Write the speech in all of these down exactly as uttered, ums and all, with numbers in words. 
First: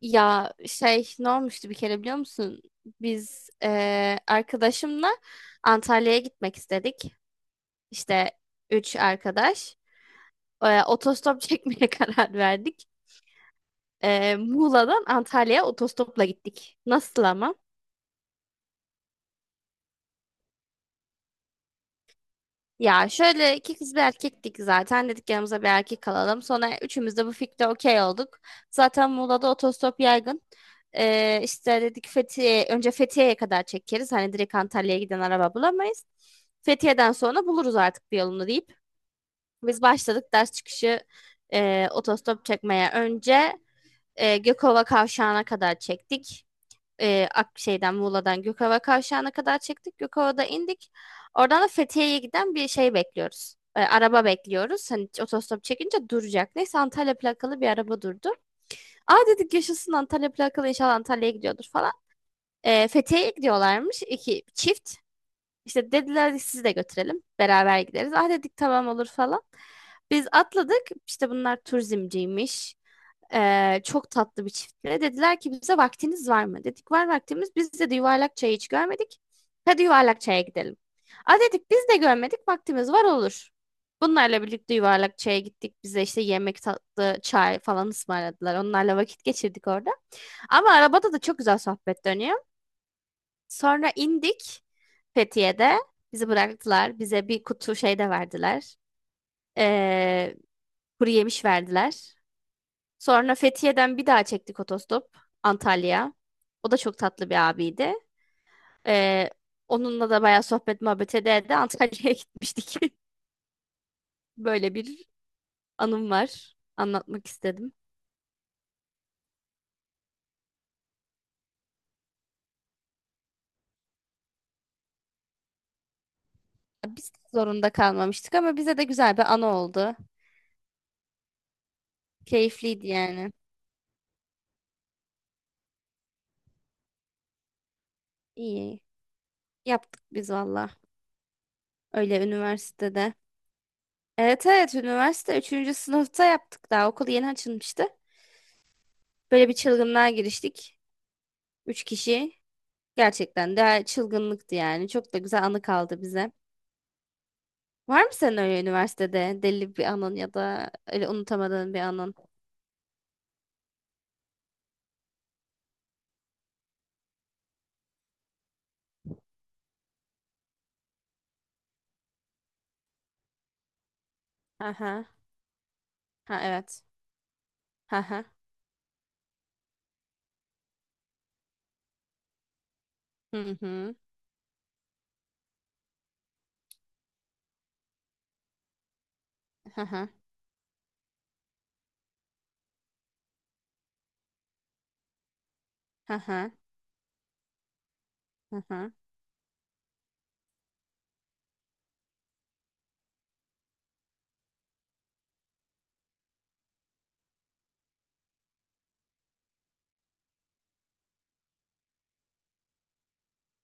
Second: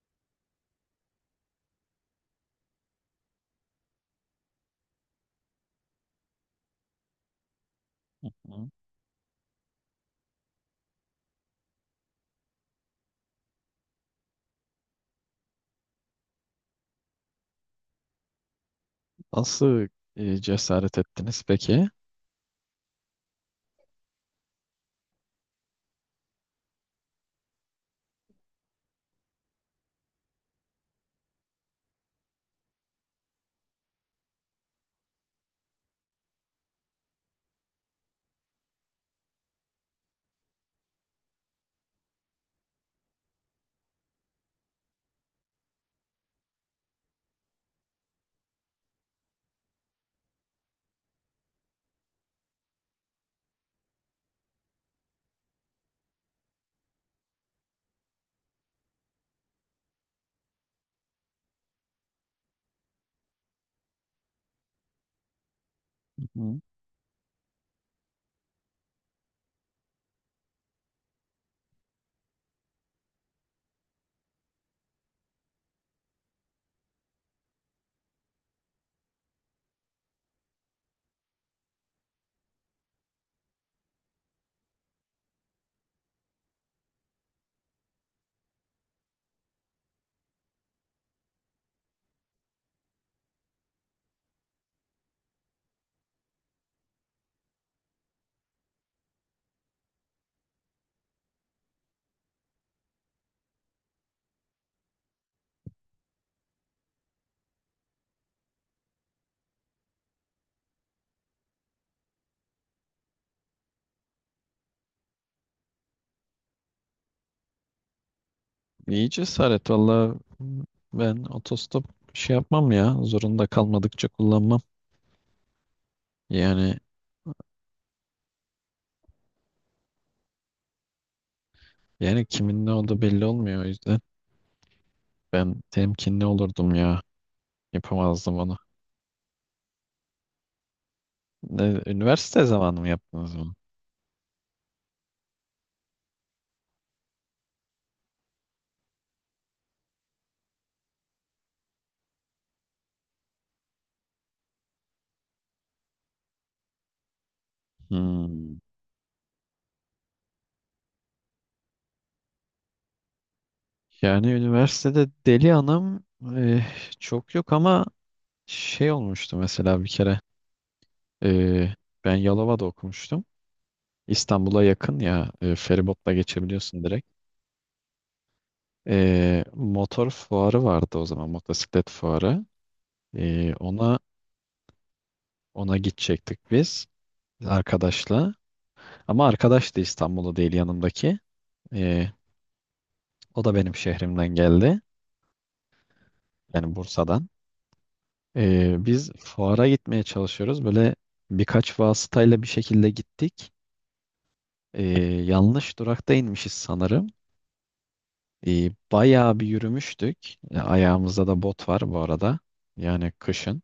Ya şey ne olmuştu bir kere biliyor musun? Biz eee, arkadaşımla Antalya'ya gitmek istedik. İşte Hı. üç arkadaş. Eee, otostop çekmeye karar verdik. Eee, Muğla'dan Antalya'ya otostopla gittik. Nasıl ama? Nasıl e, cesaret ettiniz peki? Ya şöyle iki kız bir erkektik zaten. Dedik yanımıza bir erkek alalım. Sonra üçümüz de bu fikre okey olduk. Zaten Muğla'da otostop yaygın. Ee, işte dedik Fethiye, önce Fethiye'ye kadar çekeriz. Hani direkt Antalya'ya giden araba bulamayız. Fethiye'den sonra buluruz artık bir yolunu deyip. Biz başladık ders çıkışı e, otostop çekmeye. Önce e, Gökova Kavşağı'na kadar çektik, e, Ak şeyden Muğla'dan Gökova Kavşağı'na kadar çıktık. Gökova'da indik. Oradan da Fethiye'ye giden bir şey bekliyoruz. E, araba bekliyoruz. Hani otostop çekince duracak. Neyse Antalya plakalı bir araba durdu. Aa dedik yaşasın, Antalya plakalı, inşallah Antalya'ya gidiyordur falan. E, Fethiye'ye gidiyorlarmış iki çift. İşte dediler Hı. sizi de götürelim. Beraber gideriz. Ah dedik tamam olur falan. Biz atladık. İşte bunlar turizmciymiş. Ee, çok tatlı bir çiftle. Dediler ki bize vaktiniz var mı? Dedik var vaktimiz. Biz de yuvarlak çayı hiç görmedik. Hadi yuvarlak çaya gidelim. A dedik biz de görmedik, vaktimiz var, olur. Bunlarla birlikte yuvarlak çaya gittik. Bize işte yemek, tatlı, çay falan ısmarladılar. Onlarla vakit geçirdik orada. Ama arabada da çok güzel sohbet dönüyor. Sonra indik Fethiye'de. Bizi bıraktılar. Bize bir kutu şey de verdiler. Ee, Kuru yemiş verdiler. Sonra Fethiye'den bir daha çektik otostop Antalya. O da çok tatlı bir abiydi. Ee, Onunla da bayağı sohbet muhabbet ede de Antalya'ya gitmiştik. Böyle bir anım var. Anlatmak istedim. İyi cesaret valla, ben otostop şey yapmam ya, zorunda kalmadıkça kullanmam. Yani Biz de zorunda kalmamıştık ama bize de güzel bir anı oldu. yani kimin ne Keyifliydi olduğu belli yani. olmuyor, o yüzden ben temkinli olurdum ya, yapamazdım onu. İyi. Yaptık biz valla. Ne, Öyle üniversite zamanı mı üniversitede. yaptınız bunu? Evet evet, üniversite üçüncü sınıfta yaptık daha. Okul yeni açılmıştı. Böyle bir çılgınlığa giriştik. Üç kişi. Gerçekten de çılgınlıktı yani. Çok da güzel anı kaldı bize. Var mı senin Hmm. öyle üniversitede deli bir anın ya da öyle unutamadığın bir anın? Yani üniversitede deli anım eh, çok yok ama şey olmuştu mesela bir kere, eh, ben Yalova'da okumuştum. İstanbul'a yakın Aha. ya, e, feribotla Ha evet. geçebiliyorsun direkt. Aha. E, motor fuarı vardı o zaman, motosiklet fuarı. E, Hı hı. ona ona gidecektik biz, arkadaşla. Ama arkadaş da Aha. İstanbul'da değil, yanımdaki. E, o da benim şehrimden geldi. Aha. Yani Bursa'dan. E, Aha. biz fuara gitmeye çalışıyoruz. Böyle birkaç vasıtayla bir şekilde gittik. E, yanlış durakta inmişiz sanırım. E, bayağı bir yürümüştük. E, ayağımızda da bot var bu arada. Yani kışın.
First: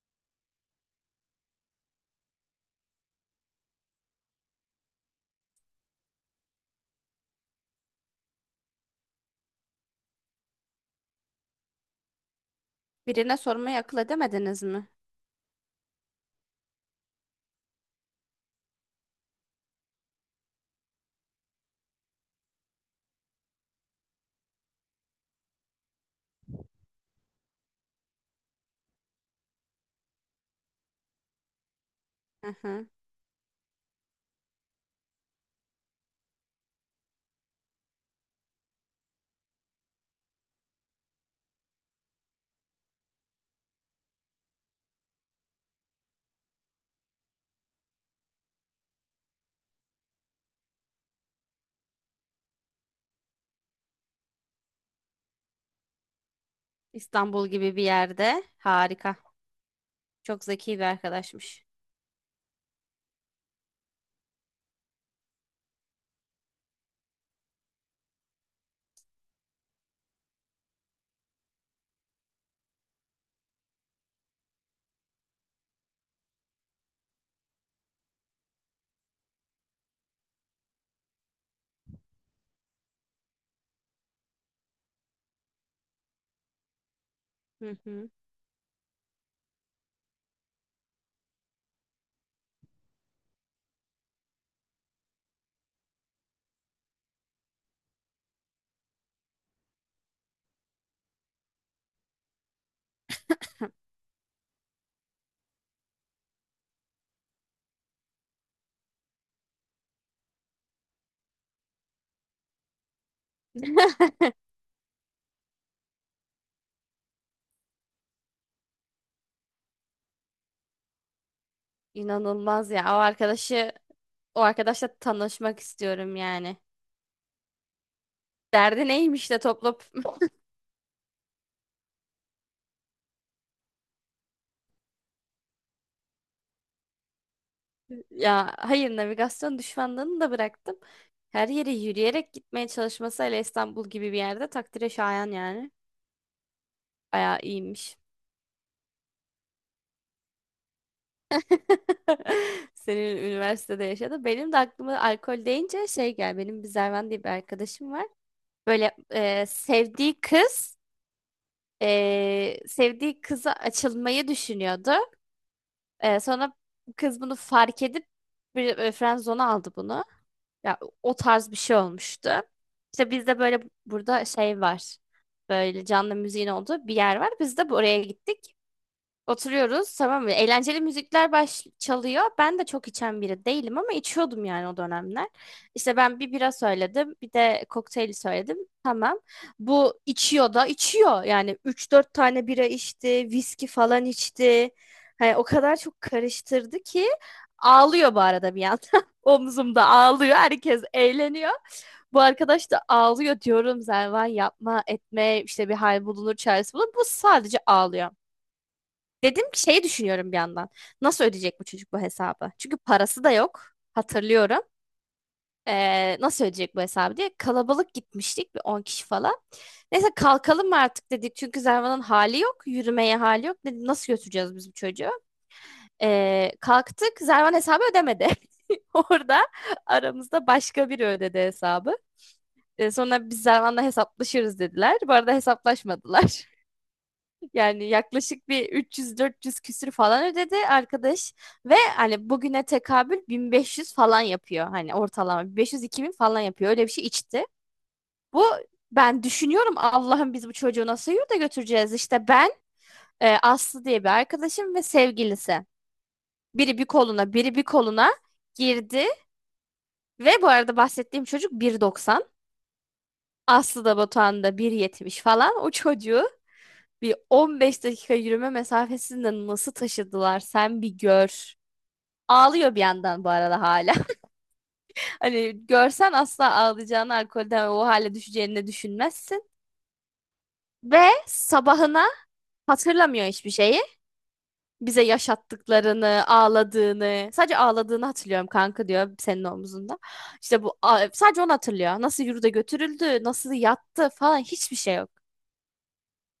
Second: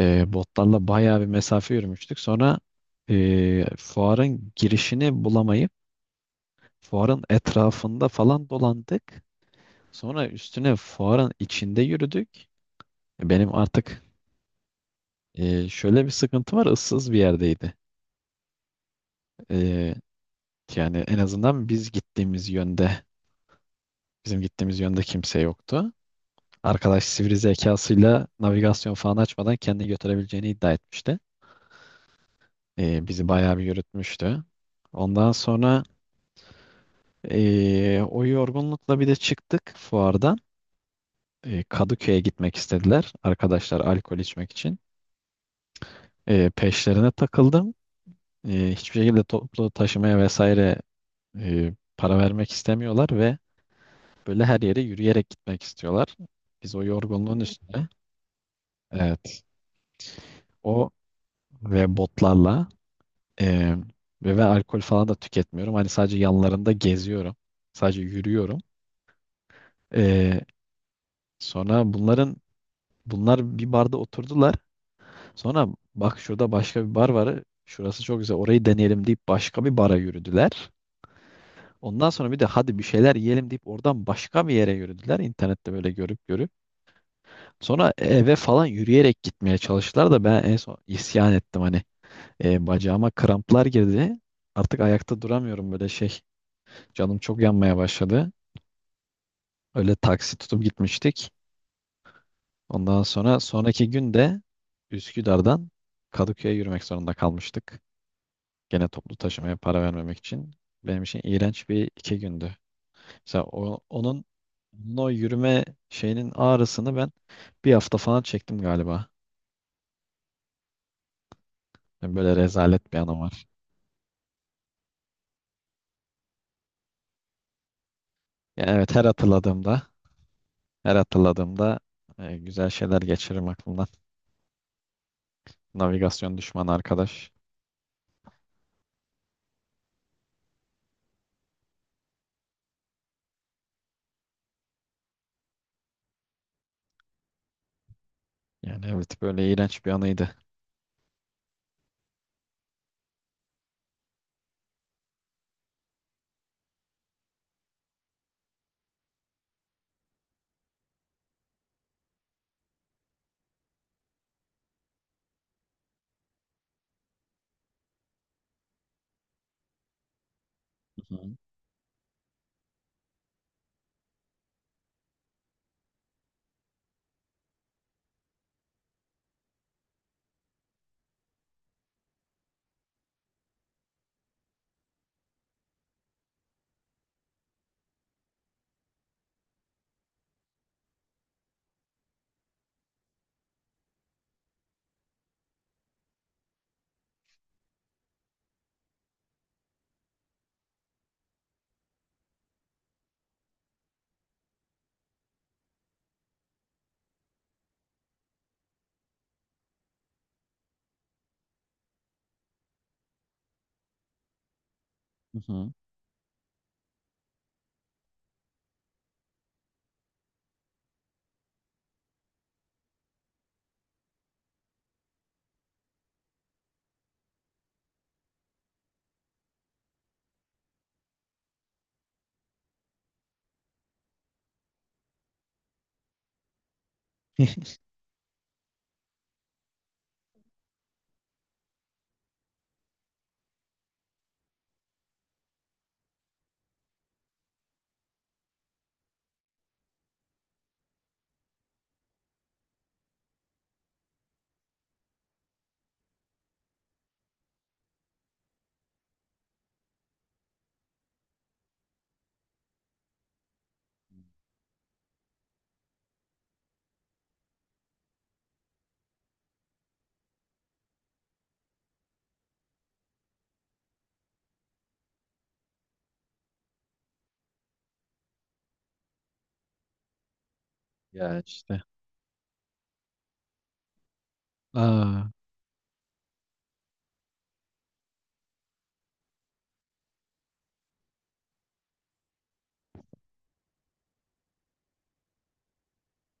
E, botlarla bayağı bir mesafe yürümüştük. Sonra e, fuarın girişini bulamayıp fuarın etrafında falan dolandık. Sonra üstüne fuarın içinde yürüdük. Birine Benim sormayı akıl artık edemediniz mi? e, şöyle bir sıkıntı var. Issız bir yerdeydi. E, Yani en azından biz gittiğimiz yönde, bizim gittiğimiz yönde kimse yoktu. Arkadaş sivri zekasıyla navigasyon falan açmadan kendini götürebileceğini iddia etmişti. Aha. Ee, bizi bayağı bir yürütmüştü. Ondan sonra ee, o yorgunlukla bir de çıktık fuardan. Ee, Kadıköy'e gitmek istediler arkadaşlar, alkol içmek için. Ee, peşlerine takıldım. Ee, hiçbir şekilde toplu taşımaya vesaire ee, para vermek istemiyorlar ve böyle her yere yürüyerek gitmek istiyorlar. Biz o yorgunluğun İstanbul gibi bir üstüne, yerde. Harika. evet, Çok zeki bir o arkadaşmış. ve botlarla. Ee, Ve ben alkol falan da tüketmiyorum. Hani sadece yanlarında geziyorum. Sadece yürüyorum. Ee, sonra bunların bunlar bir barda oturdular. Sonra bak, şurada başka bir bar var. Şurası çok güzel. Orayı deneyelim deyip başka bir bara yürüdüler. Ondan sonra bir de hadi bir şeyler yiyelim deyip oradan başka bir yere yürüdüler. İnternette böyle görüp görüp. Hı Sonra hı. eve falan yürüyerek gitmeye çalıştılar da ben en son isyan ettim hani. Ee, bacağıma kramplar girdi. Artık ayakta duramıyorum böyle şey. Canım çok yanmaya başladı. Öyle taksi tutup gitmiştik. Ondan sonra sonraki gün de Üsküdar'dan Kadıköy'e yürümek zorunda kalmıştık. Gene toplu taşımaya para vermemek için. Benim için iğrenç bir iki gündü. Mesela o- onun, onun o yürüme şeyinin ağrısını ben bir hafta falan çektim galiba. Yani böyle İnanılmaz ya. O rezalet bir anım var. arkadaşı, o arkadaşla tanışmak istiyorum yani. Ya Derdi evet, her neymiş de topla. hatırladığımda her hatırladığımda e, güzel şeyler geçiririm aklımdan. Navigasyon düşmanı arkadaş. Ya hayır, navigasyon düşmanlığını da bıraktım. Her yere yürüyerek gitmeye çalışması hele İstanbul gibi bir yerde takdire şayan yani. Bayağı iyiymiş. Yani evet, böyle iğrenç bir anıydı. Senin üniversitede yaşadı. Benim de aklıma alkol deyince şey gel. Benim bir Zervan diye bir arkadaşım var. Böyle e, sevdiği kız e, sevdiği kıza açılmayı düşünüyordu. E, sonra kız bunu fark edip bir e, friend zone'a aldı bunu. Ya Hı o hı. tarz bir şey olmuştu. İşte bizde böyle burada şey var. Böyle canlı müziğin olduğu bir yer var. Biz de buraya gittik. Oturuyoruz tamam mı? Eğlenceli müzikler baş çalıyor. Ben de çok içen biri değilim ama içiyordum yani o dönemler. İşte ben bir bira söyledim, bir de kokteyli söyledim. Tamam. Bu içiyor da içiyor. Yani üç dört tane bira içti, viski falan içti. Hani o kadar çok karıştırdı ki ağlıyor bu arada bir yandan. Omzumda ağlıyor. Herkes eğleniyor. Bu arkadaş da ağlıyor, diyorum Zervan yapma etme işte, bir hal bulunur, çaresi bulunur. Bu sadece ağlıyor. Dedim ki şeyi düşünüyorum bir yandan. Nasıl ödeyecek bu çocuk bu hesabı? Çünkü parası da yok. Hatırlıyorum. Hı hı. Ee, nasıl ödeyecek bu hesabı diye. Kalabalık gitmiştik, bir on kişi falan. Neyse kalkalım mı artık dedik. Çünkü Zervan'ın hali yok. Yürümeye hali yok. Dedim nasıl götüreceğiz biz bu çocuğu? Ee, kalktık. Zervan hesabı ödemedi. Orada aramızda başka biri ödedi hesabı. Ee, sonra biz Zervan'la hesaplaşırız dediler. Bu arada hesaplaşmadılar. Yani yaklaşık bir üç yüz dört yüz küsür falan ödedi arkadaş ve hani bugüne tekabül bin beş yüz falan yapıyor, hani ortalama bin beş yüz-iki bin falan yapıyor, öyle bir şey içti. Bu, ben düşünüyorum Allah'ım biz bu çocuğu nasıl yurda götüreceğiz, işte ben e, Aslı diye bir arkadaşım ve sevgilisi, biri bir koluna biri bir koluna girdi ve bu arada bahsettiğim çocuk bir doksan, Aslı da Batuhan da bir yetmiş falan. O çocuğu bir on beş dakika yürüme mesafesinde nasıl taşıdılar sen bir gör. Ağlıyor bir yandan bu arada hala. Hani görsen asla ağlayacağını, alkolden o hale düşeceğini de düşünmezsin. Ve Ya işte. sabahına hatırlamıyor hiçbir şeyi. Bize Aa, yaşattıklarını, ağladığını. Sadece ağladığını hatırlıyorum, kanka diyor senin omzunda. İşte bu sadece onu hatırlıyor. Nasıl yurda götürüldü, nasıl yattı falan hiçbir şey yok.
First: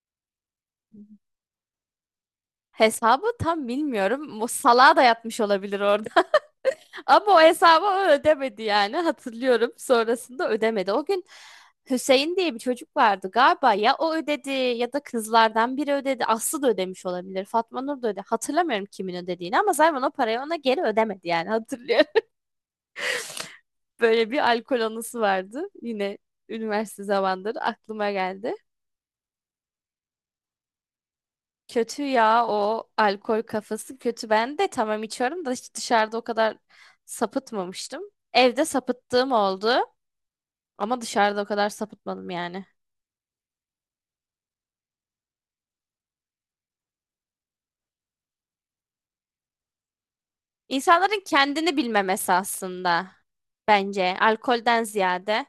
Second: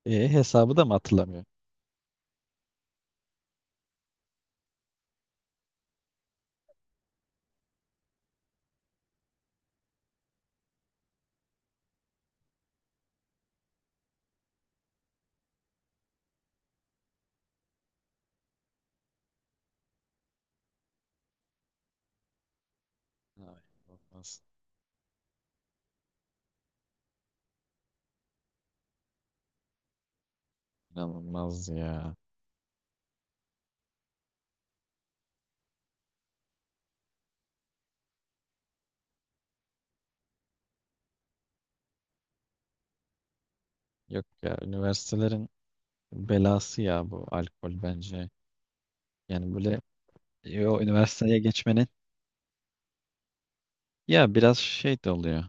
e, hesabı da mı hatırlamıyor? Hesabı tam bilmiyorum. O salağa da yatmış olabilir orada. Ama o hesabı o ödemedi yani, hatırlıyorum. Sonrasında ödemedi. O gün Hüseyin diye bir çocuk vardı galiba, ya o ödedi ya da kızlardan biri ödedi. Aslı da ödemiş olabilir. Fatma Nur da ödedi. Hatırlamıyorum kimin ödediğini ama Zayman o parayı ona geri ödemedi yani, hatırlıyorum. Ay, Böyle bir olmaz. alkol anısı vardı. Yine üniversite zamanları aklıma geldi. İnanılmaz Kötü ya. ya, o alkol kafası kötü. Ben de tamam, içiyorum da hiç dışarıda o kadar sapıtmamıştım. Evde sapıttığım oldu. Ama dışarıda o kadar sapıtmadım yani. Yok ya, üniversitelerin belası ya bu alkol bence. Yani böyle e, o İnsanların üniversiteye kendini geçmenin bilmemesi aslında, bence ya biraz alkolden şey de oluyor. ziyade.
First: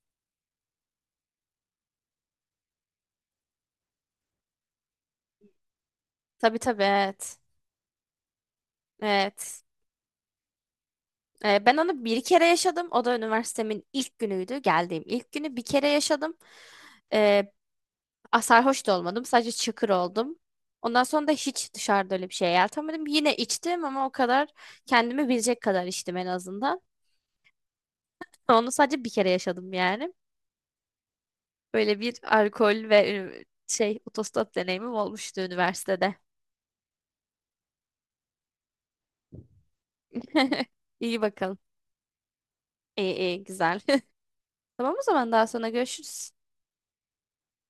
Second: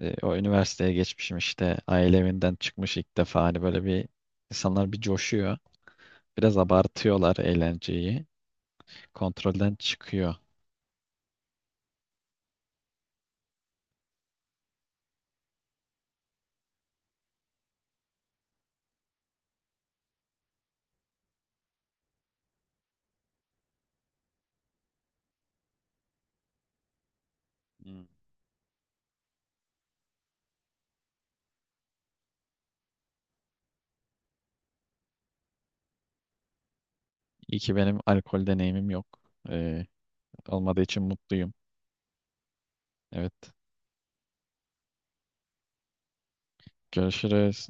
E, o üniversiteye geçmişim işte, aile evinden çıkmış ilk defa, hani böyle bir, insanlar bir coşuyor. Biraz Tabii tabii, abartıyorlar evet. eğlenceyi. Evet. Kontrolden çıkıyor. Ee, ben onu bir kere yaşadım. O da üniversitemin ilk günüydü. Geldiğim ilk günü bir kere yaşadım. Ee, a- Sarhoş da olmadım. Sadece çıkır oldum. Ondan sonra da hiç dışarıda öyle bir şey yeltemedim. Yine içtim ama o kadar, kendimi bilecek kadar içtim en azından. Hmm. Onu sadece bir kere yaşadım yani. Böyle bir alkol ve e, şey otostop deneyimim olmuştu üniversitede. İyi ki benim alkol deneyimim yok. Ee, Olmadığı için İyi mutluyum. bakalım. İyi iyi Evet. güzel. Tamam o zaman daha sonra görüşürüz. Görüşürüz.